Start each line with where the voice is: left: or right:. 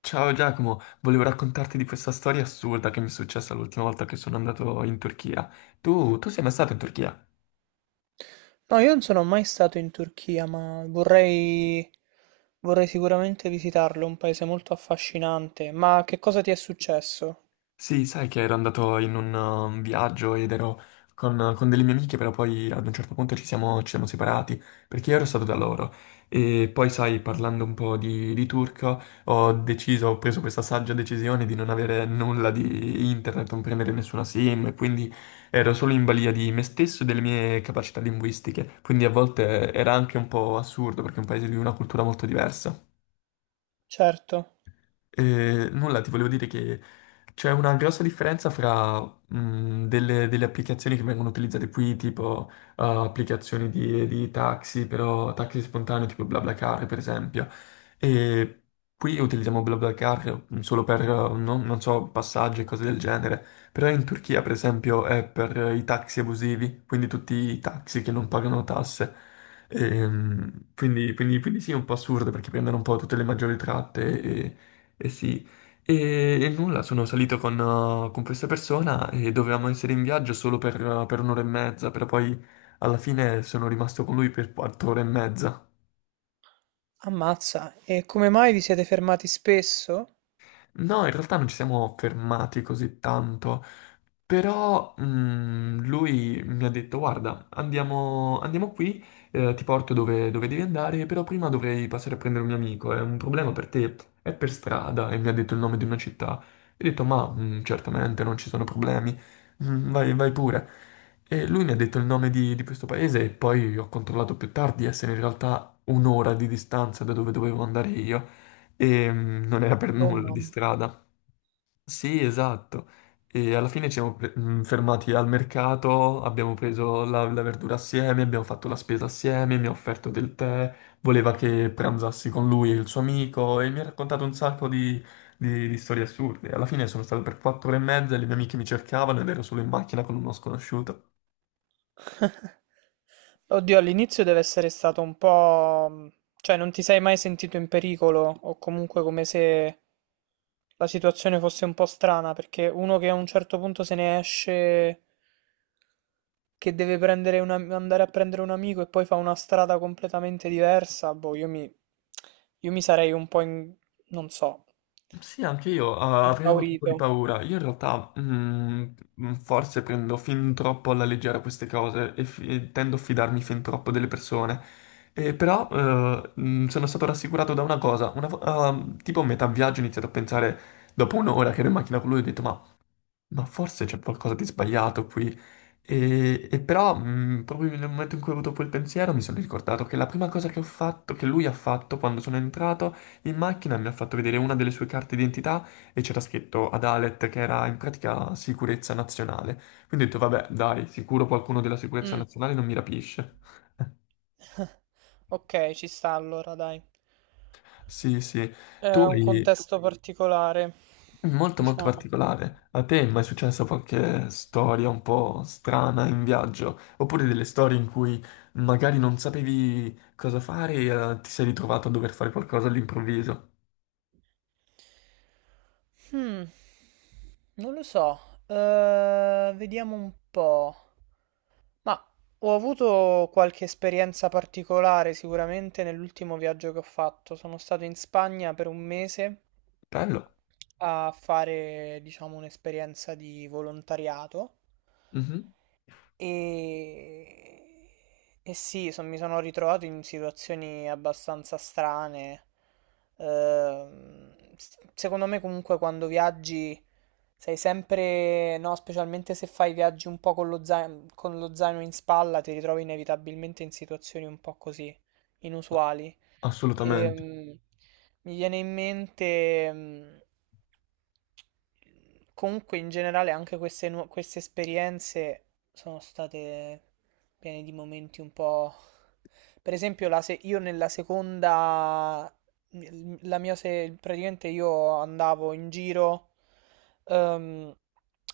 left: Ciao Giacomo, volevo raccontarti di questa storia assurda che mi è successa l'ultima volta che sono andato in Turchia. Tu sei mai stato in Turchia?
right: No, io non sono mai stato in Turchia, ma vorrei sicuramente visitarlo, è un paese molto affascinante. Ma che cosa ti è successo?
left: Sì, sai che ero andato in un viaggio ed ero con delle mie amiche, però poi ad un certo punto ci siamo separati perché io ero stato da loro. E poi, sai, parlando un po' di turco, ho deciso, ho preso questa saggia decisione di non avere nulla di internet, non prendere nessuna SIM, e quindi ero solo in balia di me stesso e delle mie capacità linguistiche. Quindi a volte era anche un po' assurdo perché è un paese di una cultura molto diversa.
right: Certo.
left: Nulla, ti volevo dire che c'è una grossa differenza fra delle applicazioni che vengono utilizzate qui, tipo applicazioni di taxi, però taxi spontaneo, tipo BlaBlaCar, per esempio. E qui utilizziamo BlaBlaCar solo per, non so, passaggi e cose del genere. Però in Turchia, per esempio, è per i taxi abusivi, quindi tutti i taxi che non pagano tasse. Quindi sì, è un po' assurdo perché prendono un po' tutte le maggiori tratte, eh sì, e nulla, sono salito con questa persona e dovevamo essere in viaggio solo per un'ora e mezza, però poi alla fine sono rimasto con lui per quattro ore e mezza.
right: Ammazza, e come mai vi siete fermati spesso?
left: No, in realtà non ci siamo fermati così tanto. Però lui mi ha detto: guarda, andiamo, andiamo qui, ti porto dove devi andare, però prima dovrei passare a prendere un mio amico, è un problema per te, è per strada, e mi ha detto il nome di una città. E ho detto: ma certamente non ci sono problemi. Vai, vai pure. E lui mi ha detto il nome di questo paese e poi ho controllato più tardi, essere in realtà un'ora di distanza da dove dovevo andare io, e non era per
right: Oh
left: nulla di
right: mamma.
left: strada. Sì, esatto. E alla fine ci siamo fermati al mercato, abbiamo preso la verdura assieme, abbiamo fatto la spesa assieme, mi ha offerto del tè, voleva che pranzassi con lui e il suo amico e mi ha raccontato un sacco di storie assurde. Alla fine sono stato per quattro ore e mezza e le mie amiche mi cercavano ed ero solo in macchina con uno sconosciuto.
right: Oddio, all'inizio deve essere stato un po', cioè non ti sei mai sentito in pericolo o comunque come se la situazione fosse un po' strana, perché uno che a un certo punto se ne esce che deve prendere un andare a prendere un amico e poi fa una strada completamente diversa, boh, io mi sarei un po' in, non so,
left: Sì, anche io avrei avuto un po'
right: impaurito.
left: di paura. Io in realtà forse prendo fin troppo alla leggera queste cose e tendo a fidarmi fin troppo delle persone. E però sono stato rassicurato da una cosa. Tipo a metà viaggio ho iniziato a pensare, dopo un'ora che ero in macchina con lui, ho detto: ma forse c'è qualcosa di sbagliato qui. E però, proprio nel momento in cui ho avuto quel pensiero, mi sono ricordato che la prima cosa che ho fatto, che lui ha fatto quando sono entrato in macchina, mi ha fatto vedere una delle sue carte d'identità, e c'era scritto Adalet, che era in pratica sicurezza nazionale. Quindi ho detto: vabbè, dai, sicuro qualcuno della sicurezza
right: Mm.
left: nazionale non mi rapisce.
right: Ok, ci sta allora, dai.
left: Sì, sì. Tu
right: Era un
left: hai...
right: contesto particolare,
left: Molto molto
right: diciamo.
left: particolare. A te è mai successa qualche storia un po' strana in viaggio? Oppure delle storie in cui magari non sapevi cosa fare e ti sei ritrovato a dover fare qualcosa all'improvviso?
right: Hmm, non lo so. Vediamo un po'. Ma ho avuto qualche esperienza particolare sicuramente nell'ultimo viaggio che ho fatto. Sono stato in Spagna per un mese
left: Bello.
right: a fare, diciamo, un'esperienza di volontariato.
left: Mhm.
right: E, e sì, mi sono ritrovato in situazioni abbastanza strane. Secondo me comunque quando viaggi sei sempre, no, specialmente se fai viaggi un po' con lo zaino in spalla, ti ritrovi inevitabilmente in situazioni un po' così,
left: No.
right: inusuali.
left: Assolutamente.
right: Ehm, mi viene in mente, comunque in generale anche queste, queste esperienze sono state piene di momenti un po'. Per esempio, la se- io nella seconda, la mia se- praticamente io andavo in giro ehm,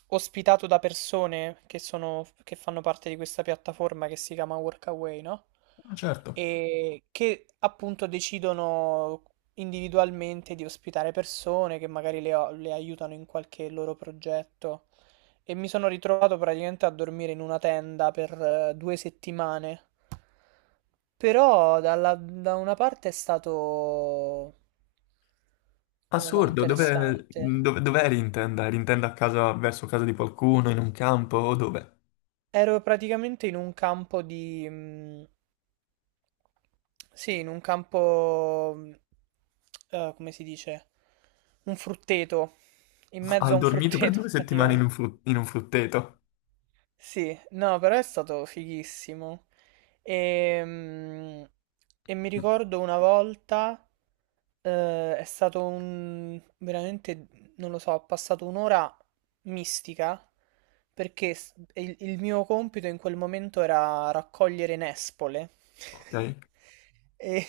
right: ospitato da persone che sono, che fanno parte di questa piattaforma che si chiama Workaway, no?
left: Ah, certo.
right: E che appunto decidono individualmente di ospitare persone che magari le aiutano in qualche loro progetto. E mi sono ritrovato praticamente a dormire in una tenda per due settimane. Però da una parte è stato, non lo so,
left: Assurdo. Dove,
right: interessante.
left: dove, dove eri in tenda? Eri in tenda a casa, verso casa di qualcuno, in un campo o dove?
right: Ero praticamente in un campo di, sì, in un campo, come si dice? Un frutteto. In mezzo
left: Hai
right: a un
left: dormito per
right: frutteto,
left: due settimane in un,
right: praticamente.
left: fru- in un frutteto?
right: Sì, no, però è stato fighissimo. Ehm, mi
left: Mm.
right: ricordo una volta, è stato un, veramente, non lo so, ho passato un'ora mistica perché il mio compito in quel momento era raccogliere nespole.
left: Ok.
right: E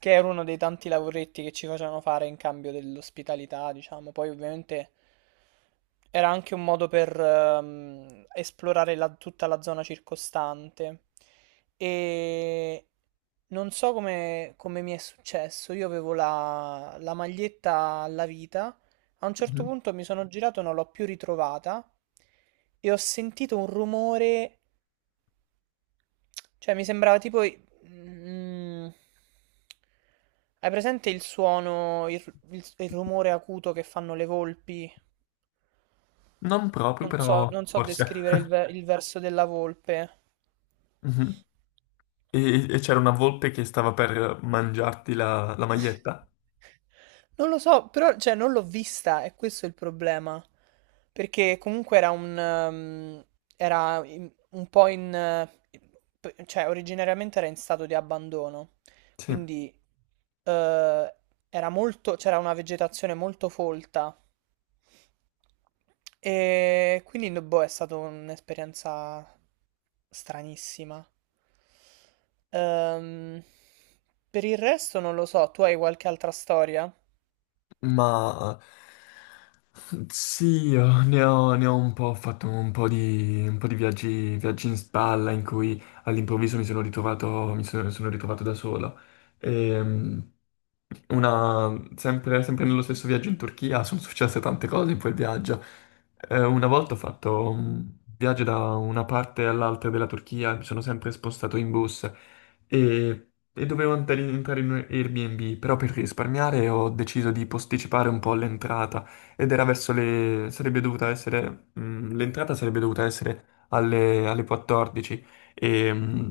right: che era uno dei tanti lavoretti che ci facevano fare in cambio dell'ospitalità, diciamo. Poi ovviamente era anche un modo per esplorare tutta la zona circostante. E non so come mi è successo, io avevo la maglietta alla vita, a un certo
left: Mhm.
right: punto mi sono girato e non l'ho più ritrovata e ho sentito un rumore cioè, mi sembrava tipo, hai presente il suono, il rumore acuto che fanno le volpi?
left: Non proprio,
right: Non so,
left: però
right: non so
left: forse.
right: descrivere il verso della volpe.
left: Mhm. E c'era una volpe che stava per mangiarti la maglietta?
right: Non lo so, però, cioè, non l'ho vista, e questo è il problema. Perché comunque era un, era un po' in, cioè, originariamente era in stato di abbandono.
left: Sì,
right: Quindi eh, era molto, c'era una vegetazione molto folta. E quindi, boh, è stata un'esperienza stranissima. Ehm, per il resto non lo so, tu hai qualche altra storia?
left: ma sì, io ne ho un po', ho fatto un po' di viaggi in spalla in cui all'improvviso mi sono ritrovato da solo. Ehm, sempre nello stesso viaggio in Turchia sono successe tante cose in quel viaggio. Una volta ho fatto un viaggio da una parte all'altra della Turchia, mi sono sempre spostato in bus e dovevo entrare in un Airbnb, però per risparmiare ho deciso di posticipare un po' l'entrata ed era verso le, sarebbe dovuta essere, l'entrata sarebbe dovuta essere alle 14 e,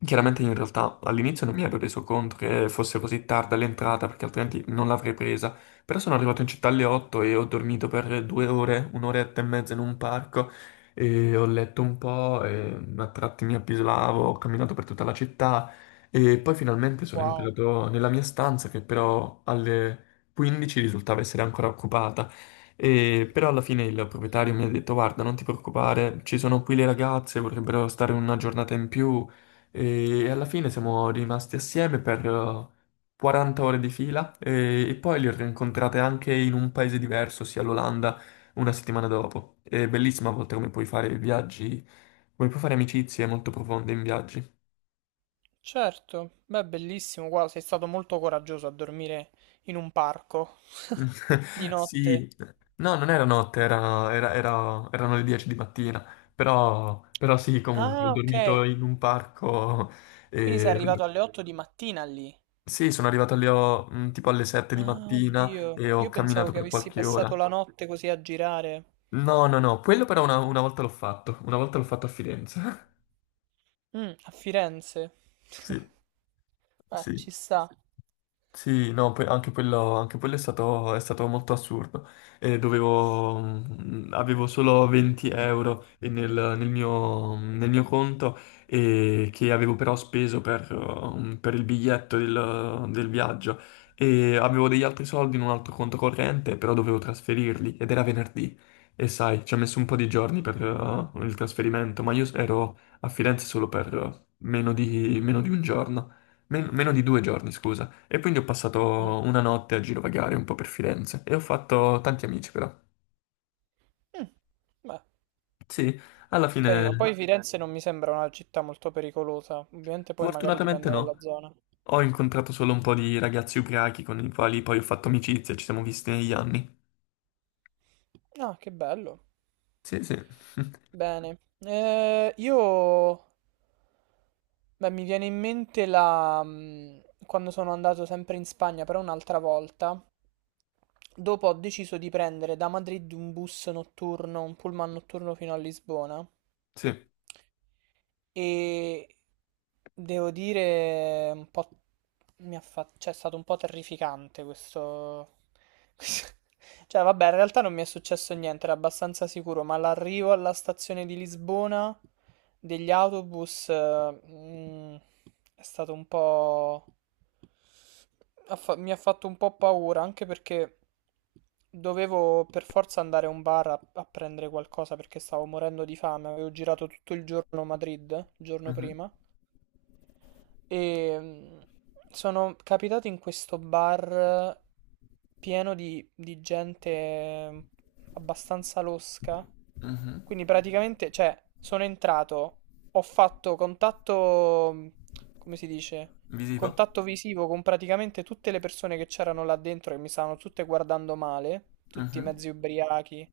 left: chiaramente in realtà all'inizio non mi ero reso conto che fosse così tarda l'entrata, perché altrimenti non l'avrei presa, però sono arrivato in città alle 8 e ho dormito per due ore, un'oretta e mezza in un parco, e ho letto un po', e a tratti mi appisolavo, ho camminato per tutta la città e poi finalmente sono
right: Wow.
left: entrato nella mia stanza, che però alle 15 risultava essere ancora occupata. E però alla fine il proprietario mi ha detto: guarda, non ti preoccupare, ci sono qui le ragazze, vorrebbero stare una giornata in più. E alla fine siamo rimasti assieme per 40 ore di fila, e poi li ho rincontrate anche in un paese diverso, ossia l'Olanda, una settimana dopo. È bellissima a volte come puoi fare viaggi, come puoi fare amicizie molto profonde in viaggi.
right: Certo, beh, bellissimo, guarda, sei stato molto coraggioso a dormire in un parco di notte.
left: Sì, no, non era notte, erano le 10 di mattina, però sì, comunque, ho
right: Ah, ok,
left: dormito in un parco
right: quindi sei
left: e,
right: arrivato alle 8 di mattina lì.
left: sì, sono arrivato lì tipo alle 7 di
right: Ah,
left: mattina
right: oddio,
left: e ho
right: io pensavo
left: camminato
right: che
left: per
right: avessi
left: qualche
right: passato
left: ora.
right: la notte così a girare.
left: No, no, no, quello però una volta l'ho fatto, una volta l'ho fatto a Firenze.
right: Mm, a Firenze.
left: Sì,
right: Beh,
left: sì.
right: ci sta.
left: Sì, no, anche quello è stato, molto assurdo. Avevo solo 20 € nel mio conto, e che avevo però speso per il biglietto del viaggio, e avevo degli altri soldi in un altro conto corrente, però dovevo trasferirli ed era venerdì, e sai, ci ha messo un po' di giorni per il trasferimento, ma io ero a Firenze solo per meno di un giorno. Meno di due giorni, scusa. E quindi ho
right: Mm.
left: passato una notte a girovagare un po' per Firenze e ho fatto tanti amici però.
right: Mm. Beh.
left: Sì, alla
right: Carino, poi
left: fine,
right: ma dipende. Firenze bello. Non mi sembra una città molto pericolosa, ovviamente poi magari
left: fortunatamente
right: dipende dalla
left: no.
right: zona.
left: Ho incontrato solo un po' di ragazzi ubriachi con i quali poi ho fatto amicizia, ci siamo visti negli anni.
right: Ah, che bello.
left: Sì, sì.
right: Bene. Io. Beh, mi viene in mente quando sono andato sempre in Spagna, però un'altra volta, dopo ho deciso di prendere da Madrid un bus notturno, un pullman notturno fino a Lisbona.
left: Sì.
right: E devo dire, un po', mi ha cioè, è stato un po' terrificante questo, questo- cioè, vabbè, in realtà non mi è successo niente, era abbastanza sicuro, ma l'arrivo alla stazione di Lisbona degli autobus, è stato un po', mi ha fatto un po' paura, anche perché dovevo per forza andare a un bar a prendere qualcosa perché stavo morendo di fame. Avevo girato tutto il giorno a Madrid, il giorno
left: Mhm,
right: prima. E sono capitato in questo bar pieno di gente abbastanza losca.
left: mhm.
right: Quindi praticamente, cioè, sono entrato, ho fatto contatto, come si dice?
left: Visivo.
right: Contatto visivo con praticamente tutte le persone che c'erano là dentro, che mi stavano tutte guardando male, tutti
left: Mhm.
right: mezzi ubriachi.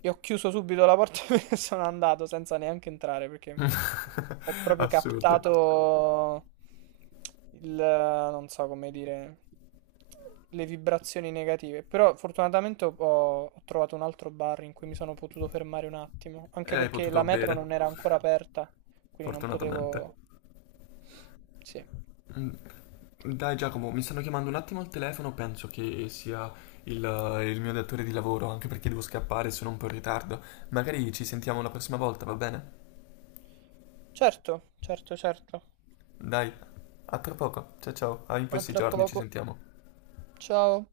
right: Io ho chiuso subito la porta e sono andato senza neanche entrare perché ho proprio
left: Assurdo.
right: captato il, non so come dire, le vibrazioni negative. Però fortunatamente ho trovato un altro bar in cui mi sono potuto fermare un attimo,
left: E
right: anche
left: hai
right: perché
left: potuto
right: la
left: bere,
right: metro non era ancora aperta, quindi non
left: fortunatamente.
right: potevo. Sì.
left: Mm. Dai Giacomo, mi stanno chiamando un attimo al telefono, penso che sia il, il mio datore di lavoro, anche perché devo scappare, sono un po' in ritardo. Magari ci sentiamo la prossima volta, va bene?
right: Certo, certo, certo.
left: Dai, a tra poco. Ciao ciao, in
right: A
left: questi
right: tra
left: giorni ci
right: poco.
left: sentiamo.
right: Ciao.